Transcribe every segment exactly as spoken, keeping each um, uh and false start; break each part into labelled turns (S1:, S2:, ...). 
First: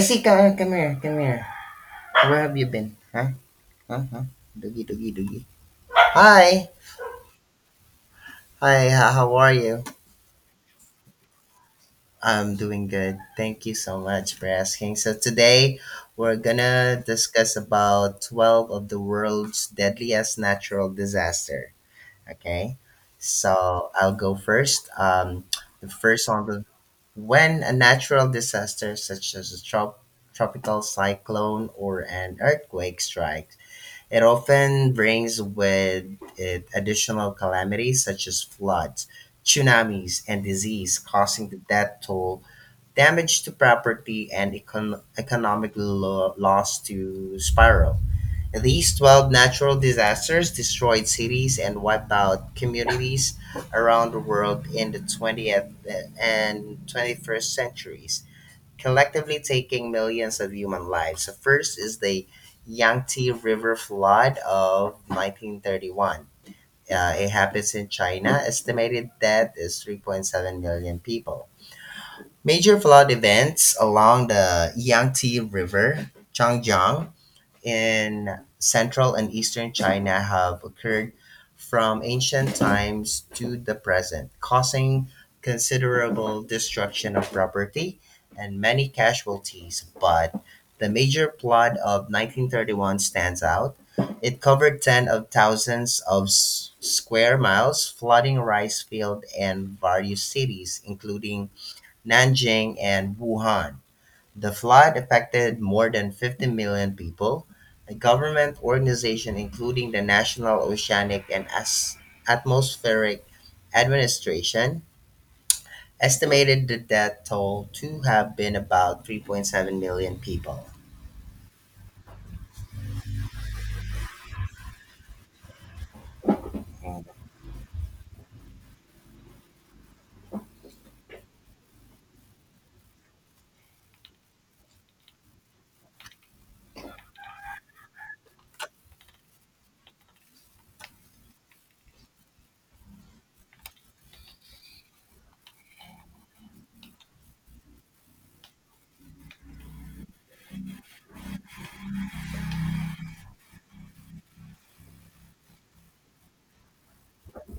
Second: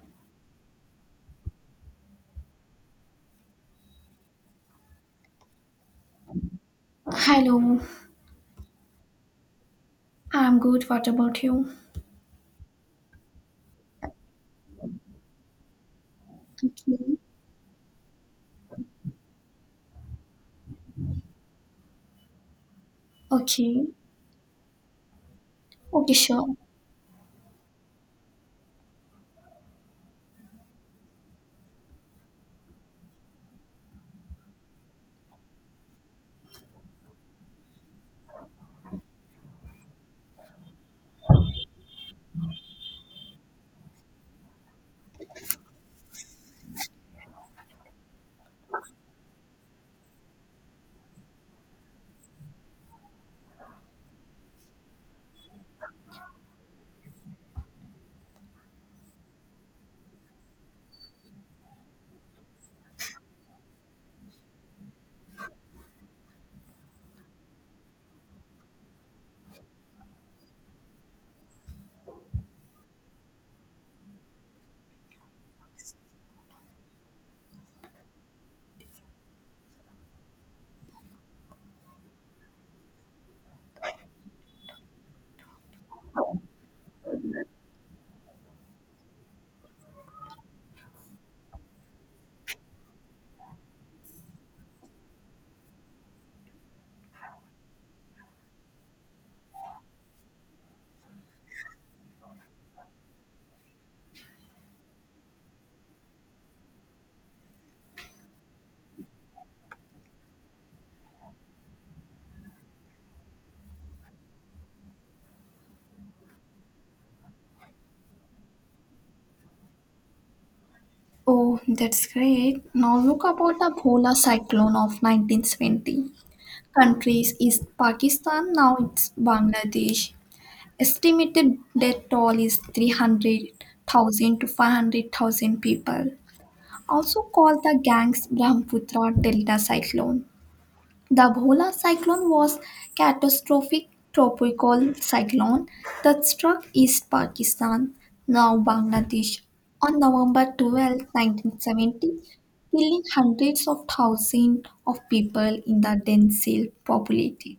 S1: Jessica, come here, come here. Where have you been? Huh? Huh? Huh? Doogie, doogie, doogie. Hi.
S2: Hello,
S1: Hi, h- how are you?
S2: I'm good. What about you?
S1: I'm doing good. Thank you so much for asking. So today we're gonna
S2: Okay,
S1: discuss about twelve of the world's deadliest natural disaster. Okay?
S2: okay,
S1: So I'll go first. Um, the
S2: okay,
S1: first one
S2: sure.
S1: was when a natural disaster such as a trop- tropical cyclone or an earthquake strike. It often brings with it additional calamities such as floods, tsunamis, and disease, causing the death toll, damage to property, and econ- economic lo- loss to spiral. These twelve natural disasters destroyed cities and wiped out communities around the world in the twentieth and twenty-first centuries, collectively taking millions of human lives. So first is the Yangtze River flood of nineteen thirty-one. Uh, it happens in China. Estimated death is three point seven million people. Major flood events along the Yangtze River, Changjiang, in central and eastern China have occurred from ancient times to the present, causing considerable destruction of property and many casualties. But the major flood of nineteen thirty-one stands out. It covered tens of thousands of s- square miles, flooding rice fields and various cities, including Nanjing and Wuhan. The flood affected more than fifty million people. A government organization, including the National Oceanic and As- Atmospheric Administration, estimated the death toll to have been about three point seven million people.
S2: Oh, that's great. Now look about the Bhola cyclone of nineteen twenty. Countries is Pakistan, now it's Bangladesh. Estimated death toll is three hundred thousand to five hundred thousand people. Also called the Gangs Brahmaputra Delta cyclone. The Bhola cyclone was catastrophic tropical cyclone that struck East Pakistan, now Bangladesh, on November twelfth, nineteen seventy, killing hundreds of thousands of people in the densely populated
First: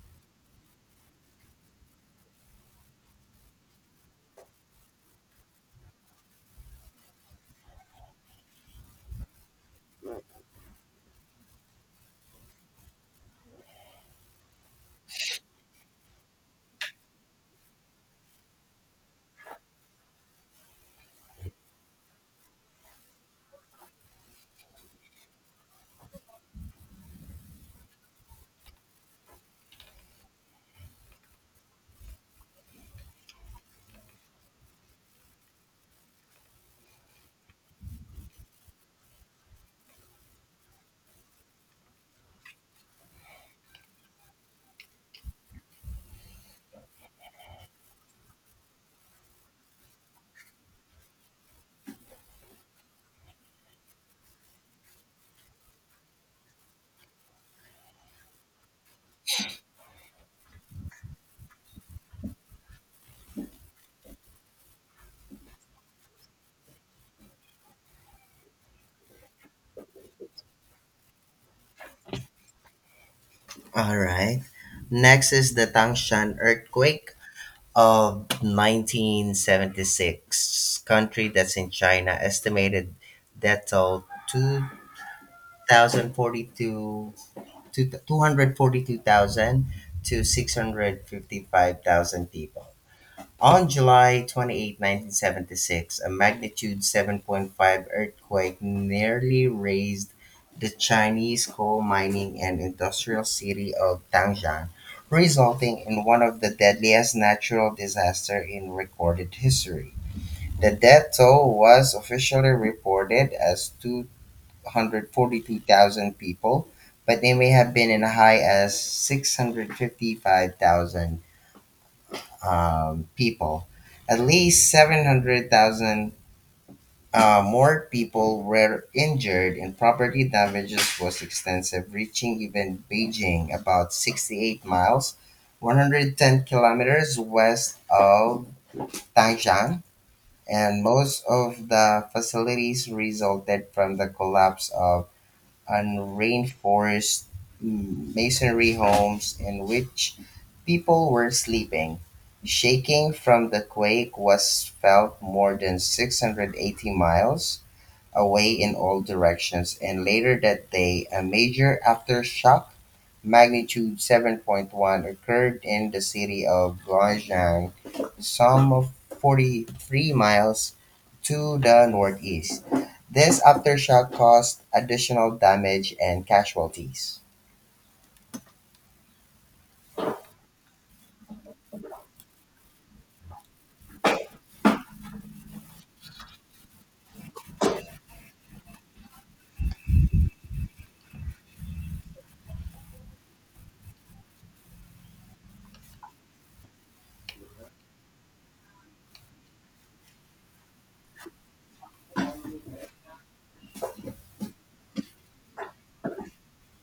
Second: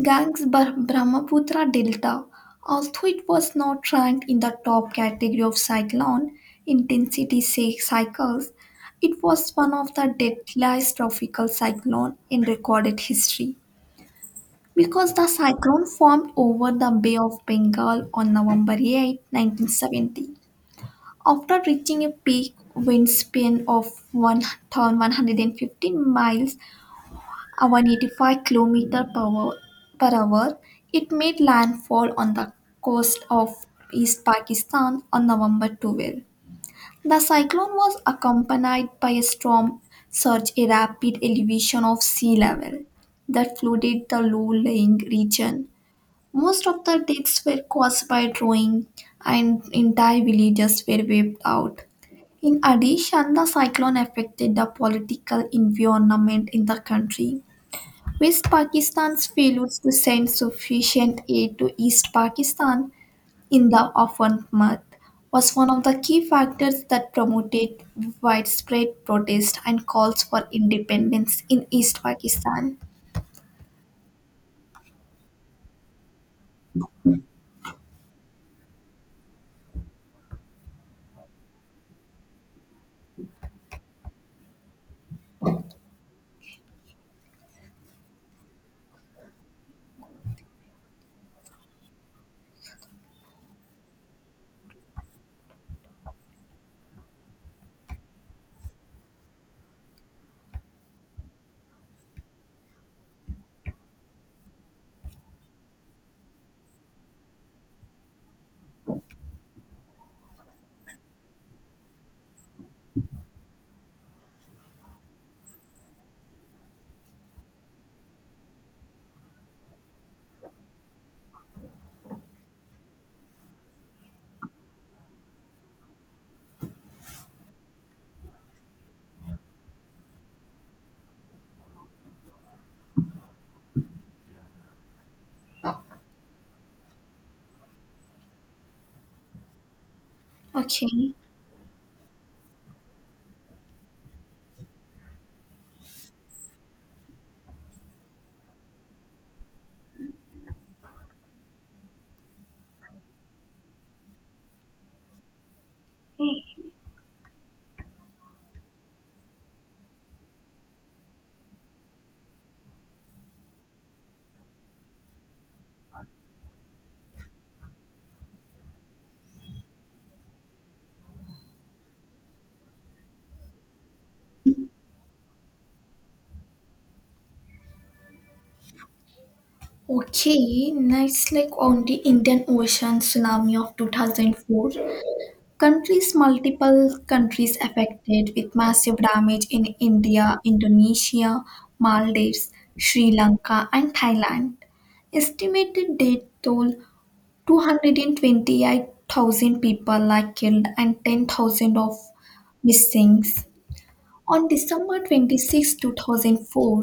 S2: Gangs Bra- Brahmaputra Delta, although it was not ranked in the top category of cyclone intensity cy- cycles. It was one of the deadliest tropical cyclone in recorded history because the cyclone formed over the Bay of Bengal on November eighth, nineteen seventy. After reaching a peak wind spin of one thousand one hundred fifteen miles a one hundred eighty-five kilometer per hour, per hour. It made landfall on the coast of East Pakistan on November twelfth. The cyclone was accompanied by a storm surge, a rapid elevation of sea level that flooded the low-lying region. Most of the deaths were caused by drowning, and entire villages were wiped out. In addition, the cyclone affected the political environment in the country. West Pakistan's failures to send sufficient aid to East Pakistan in the orphan month was one of the key factors that promoted widespread protest and calls for independence in East Pakistan.
S1: All right. Next is the Tangshan earthquake of nineteen seventy-six. Country, that's in China. Estimated death toll two thousand forty-two, two- 242,000 to six hundred fifty-five thousand people. On July twenty-eighth, nineteen seventy-six, a magnitude seven point five earthquake nearly razed the Chinese coal mining and industrial city of Tangshan, resulting in one of the deadliest natural disasters in recorded history. The death toll was officially reported as two, one hundred forty-two thousand people, but they may have been in a high as six hundred fifty-five thousand um, people. At least seven hundred thousand uh, more people were injured, and property damages was extensive, reaching even Beijing, about sixty-eight miles, one hundred ten kilometers west of Tangshan. And
S2: Okay.
S1: most of the facilities resulted from the collapse of and reinforced masonry homes in which people were sleeping. Shaking from the quake was felt more than six hundred eighty miles away in all directions, and later that day a major aftershock magnitude seven point one occurred in the city of Gyeonggang, some of forty-three miles to the northeast. This aftershock caused additional damage and casualties.
S2: Okay, now it's like on the Indian Ocean tsunami of two thousand four. Countries multiple countries affected with massive damage in India, Indonesia, Maldives, Sri Lanka, and Thailand. Estimated death toll two hundred twenty-eight thousand people are killed and ten thousand of missing. On December twenty-sixth, two thousand four,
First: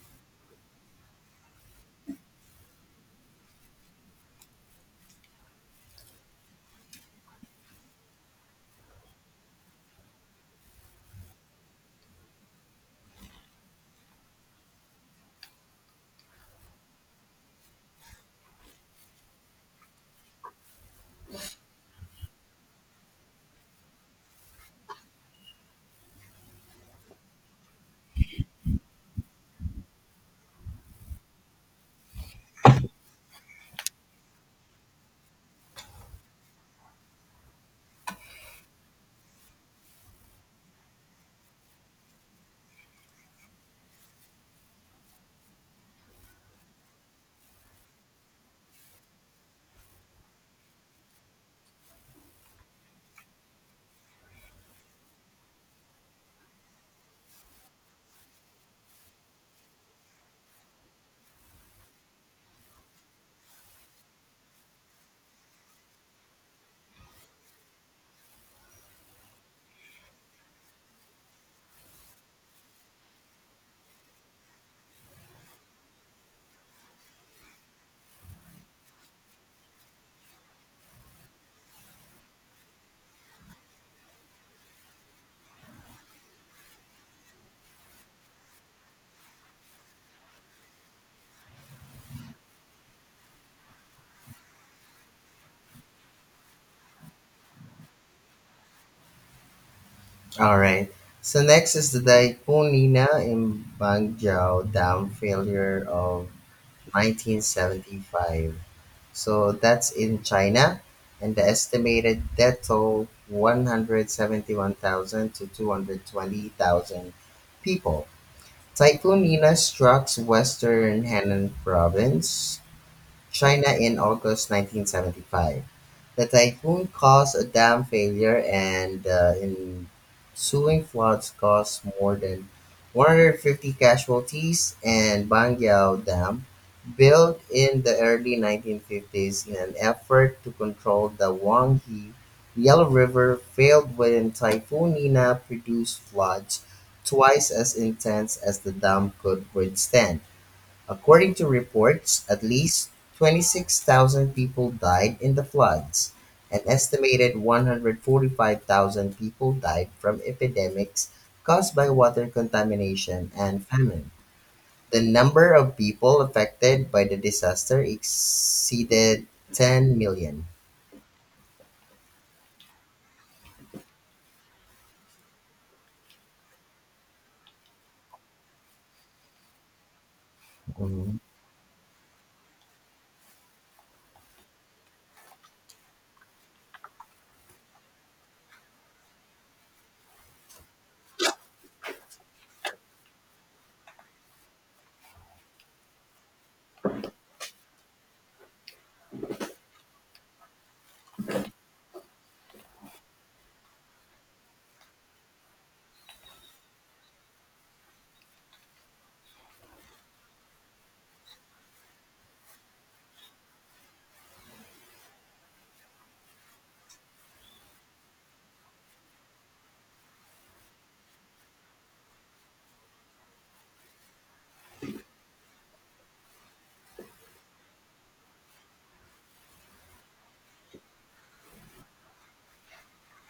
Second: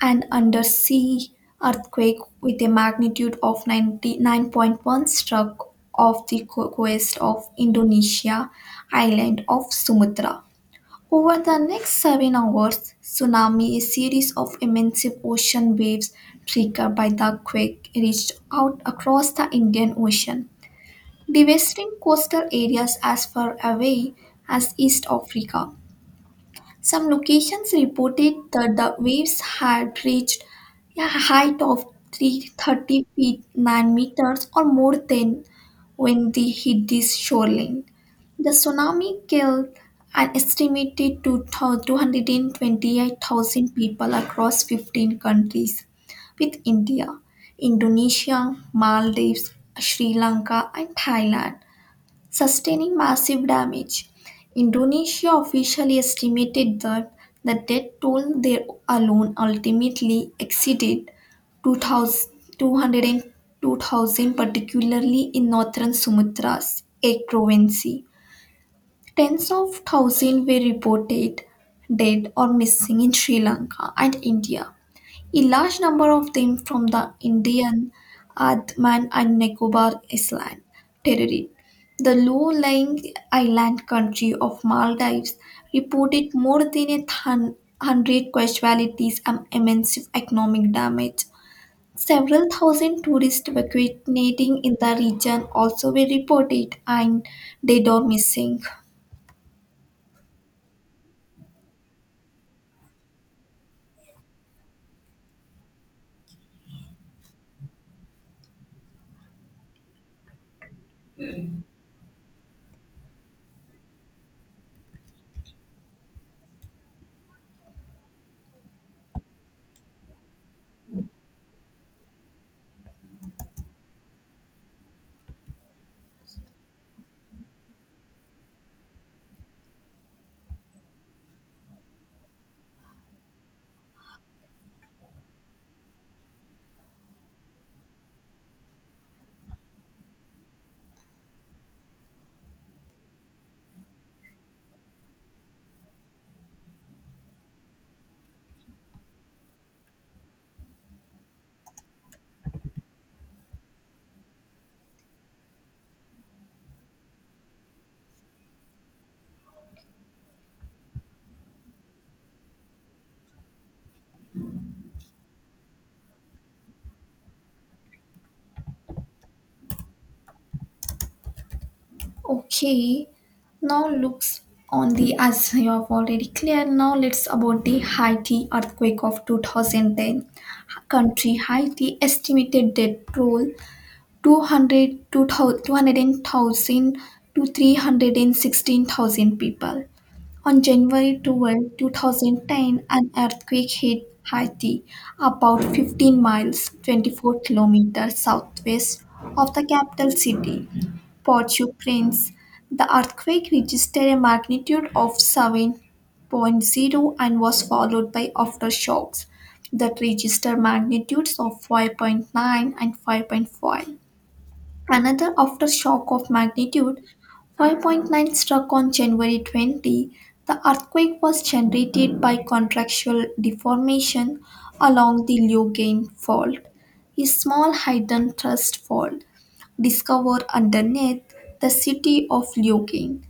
S2: an undersea earthquake with a magnitude of ninety-nine point one struck off the co- coast of Indonesia island of Sumatra. Over the next seven hours, tsunami, a series of immense ocean waves triggered by the quake, reached out across the Indian Ocean, devastating coastal areas as far away as East Africa. Some locations reported that the waves had reached a height of three hundred thirty feet nine meters or more than when they hit the shoreline. The tsunami killed an estimated two hundred twenty-eight thousand people across fifteen countries, with India, Indonesia, Maldives, Sri Lanka, and Thailand sustaining massive damage. Indonesia officially estimated that the death toll there alone ultimately exceeded two thousand two hundred and two thousand, particularly in northern Sumatra's a province. Tens of thousands were reported dead or missing in Sri Lanka and India. A large number of them from the Indian Andaman and Nicobar Island territory. The low-lying island country of Maldives reported more than a thun- hundred casualties and immense economic damage. Several thousand tourists vacationing in the region also were reported, and dead or missing.
S1: All right. So next is the Daikun Lina in Bangjao Dam failure of nineteen seventy-five. So that's in China, and the estimated death toll one hundred seventy-one thousand to two hundred twenty thousand people. Typhoon Nina struck western Henan province, China in August nineteen seventy-five. The typhoon caused a dam failure, and uh, ensuing floods caused more than one hundred fifty casualties. And Bangyao Dam, built in the early nineteen fifties in an effort to control the Wanghe Yellow River, failed when Typhoon Nina produced floods twice as intense as the dam could withstand. According to reports, at least twenty-six thousand people died in the floods. An estimated one hundred forty-five thousand people died from epidemics caused by water contamination and famine. The number of people affected by the disaster exceeded ten million.
S2: Okay, now looks on the as you have already clear. Now let's about the Haiti earthquake of two thousand ten.
S1: Mhm.
S2: Country Haiti estimated dead toll two hundred two hundred ten thousand to three hundred sixteen thousand people. On January twelfth, twenty ten, an earthquake hit Haiti, about fifteen miles twenty-four kilometers southwest of the capital city, Port-au-Prince. The earthquake registered a magnitude of seven point zero and was followed by aftershocks that registered magnitudes of five point nine and five point five. Another aftershock of magnitude five point nine struck on January twentieth. The earthquake was generated by contractual deformation along the Leugain Fault, a small hidden thrust fault discovered underneath the city of Leugain.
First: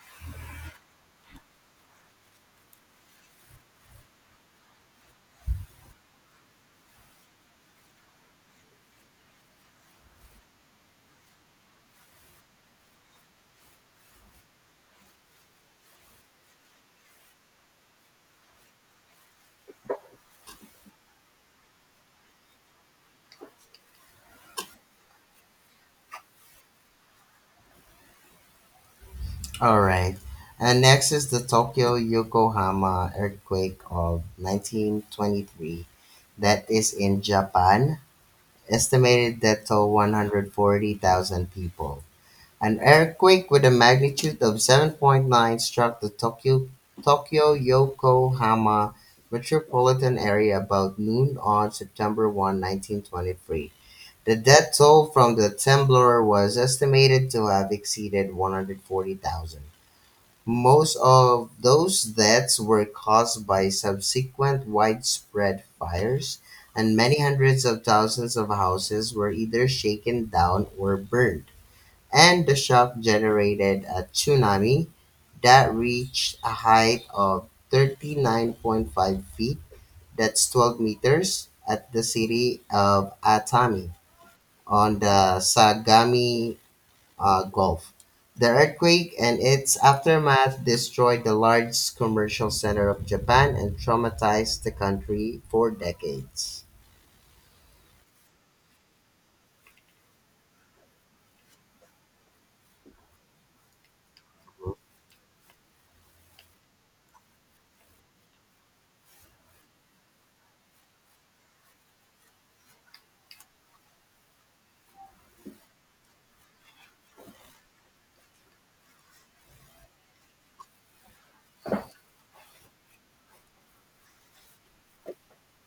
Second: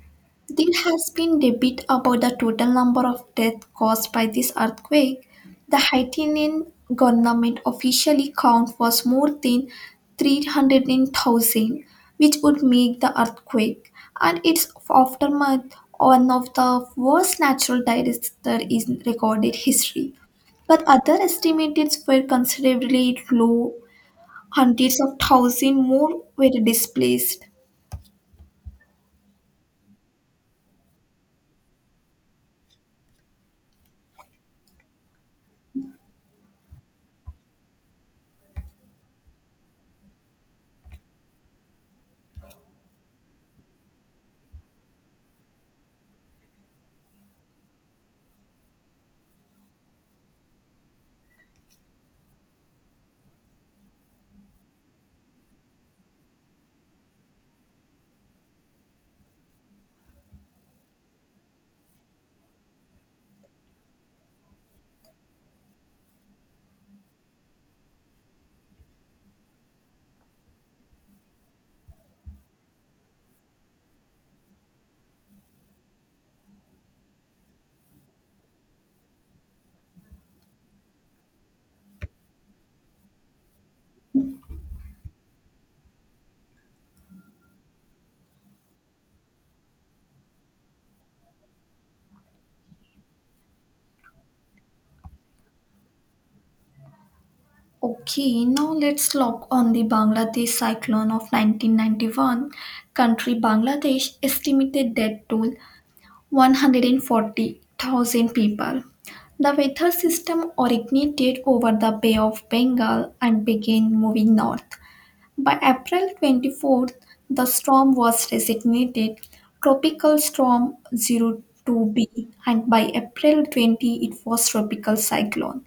S2: There has been debate about the total number of deaths caused by this earthquake. The Haitian government officially count was more than three hundred thousand, which would make the earthquake and its aftermath one of the worst natural disasters in recorded history. But other estimates were considerably low. Hundreds of thousands more were displaced.
S1: All right. And next is the Tokyo Yokohama earthquake of nineteen twenty-three, that is in Japan. Estimated death toll one hundred forty thousand people. An earthquake with a magnitude of seven point nine struck the Tokyo, Tokyo Yokohama metropolitan area about noon on September first, nineteen twenty-three. The death toll from the temblor was estimated to have exceeded one hundred forty thousand. Most of those deaths were caused by subsequent widespread fires, and many hundreds of thousands of houses were either shaken down or burned. And the shock generated a tsunami that reached a height of thirty-nine point five feet, that's twelve meters, at the city of Atami on the Sagami uh, Gulf. The earthquake and its aftermath destroyed the largest commercial center of Japan and traumatized the country for decades.
S2: Okay, now let's look on the Bangladesh cyclone of nineteen ninety-one. Country Bangladesh estimated dead toll one hundred forty thousand people. The weather system originated over the Bay of Bengal and began moving north. By April twenty-fourth, the storm was designated Tropical Storm Zero Two b, and by April twentieth, it was Tropical Cyclone.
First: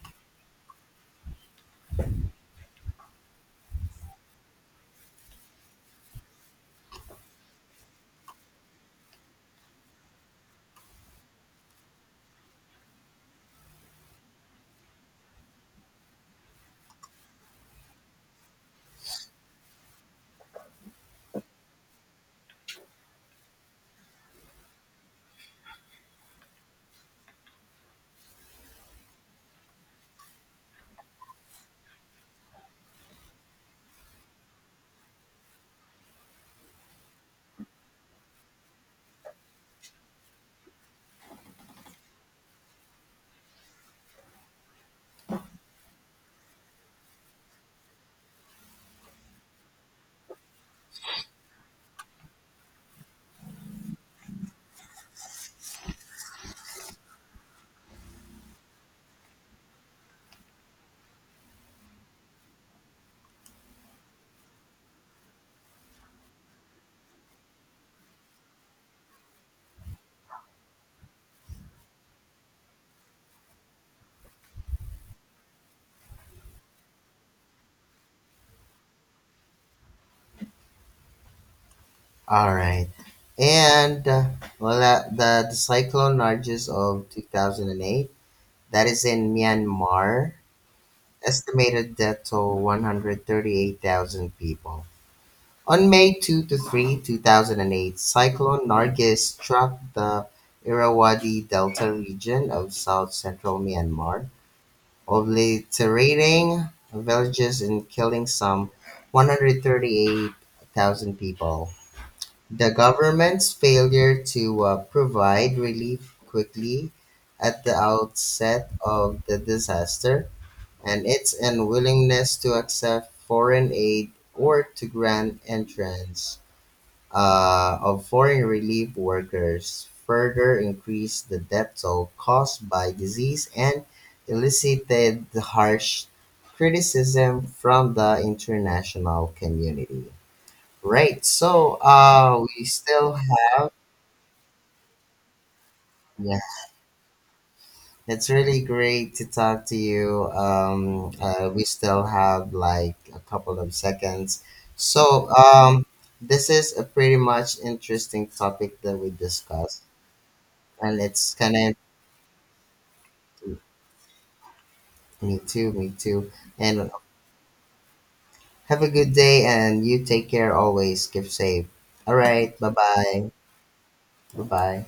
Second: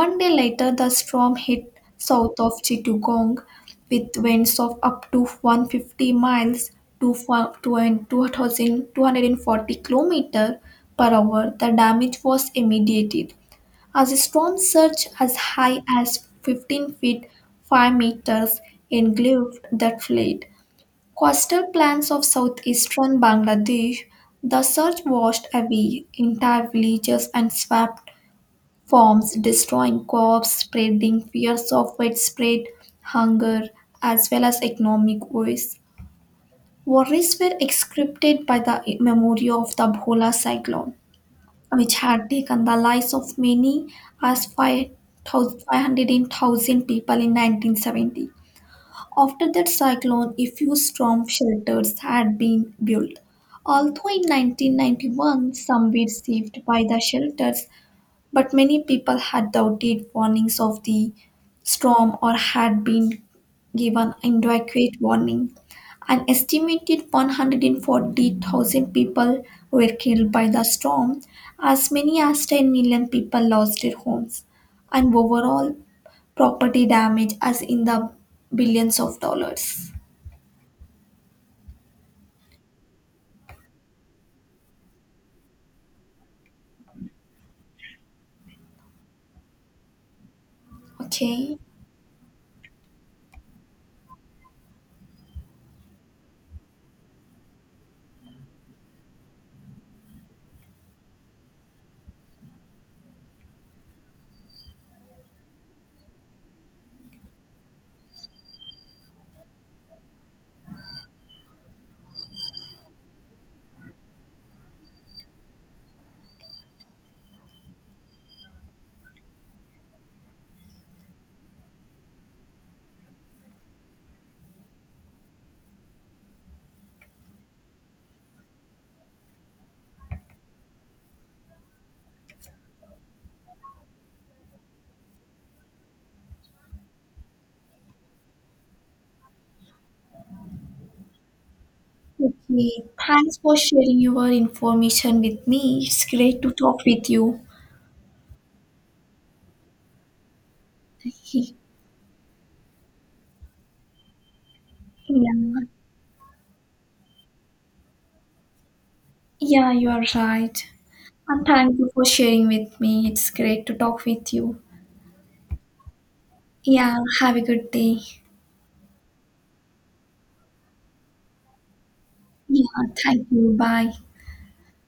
S2: One day later, the storm hit south of Chittagong with winds of up to one hundred fifty miles to two thousand two hundred forty kilometers per hour. The damage was immediate, as the storm surged as high as fifteen feet five meters engulfed the fleet. Coastal plains of southeastern Bangladesh, the surge washed away entire villages and swept forms, destroying crops, spreading fears of widespread hunger, as well as economic woes. Worries were exacerbated by the memory of the Bhola cyclone, which had taken the lives of many as five hundred thousand people in nineteen seventy. After that cyclone, a few storm shelters had been built. Although in nineteen ninety-one some were saved by the shelters, but many people had the outdated warnings of the storm or had been given inadequate warning. An estimated one hundred forty thousand people were killed by the storm, as many as ten million people lost their homes, and overall property damage as in the billions of dollars.
S1: All right. And uh, well, uh, the, the cyclone Nargis of two thousand eight, that is in Myanmar.
S2: Okay.
S1: Estimated death to one hundred thirty-eight thousand people. On May second to three, two thousand eight, Cyclone Nargis struck the Irrawaddy Delta region of south-central Myanmar, obliterating villages and killing some one hundred thirty-eight thousand people. The government's failure to uh, provide relief quickly at the outset of the disaster and its unwillingness to accept foreign aid or to grant entrance uh, of foreign relief workers further increased the death toll caused by disease and elicited harsh criticism from the international community. Right, so uh, we
S2: Okay.
S1: still
S2: Thanks for
S1: have,
S2: sharing your information with me. It's
S1: yeah,
S2: great to talk with you.
S1: it's really great to talk to you. Um, uh, we still have like a couple of seconds. So,
S2: Yeah.
S1: um, this is a pretty much interesting topic that we
S2: Yeah,
S1: discussed,
S2: you are right.
S1: and it's
S2: And
S1: kind of.
S2: thank you for sharing with me. It's great to talk with you.
S1: Me too, me too. And
S2: Yeah, have a good day.
S1: have a good day, and you take care always. Keep safe. All right. Bye
S2: Yeah, thank
S1: bye.
S2: you. Bye.
S1: Bye bye.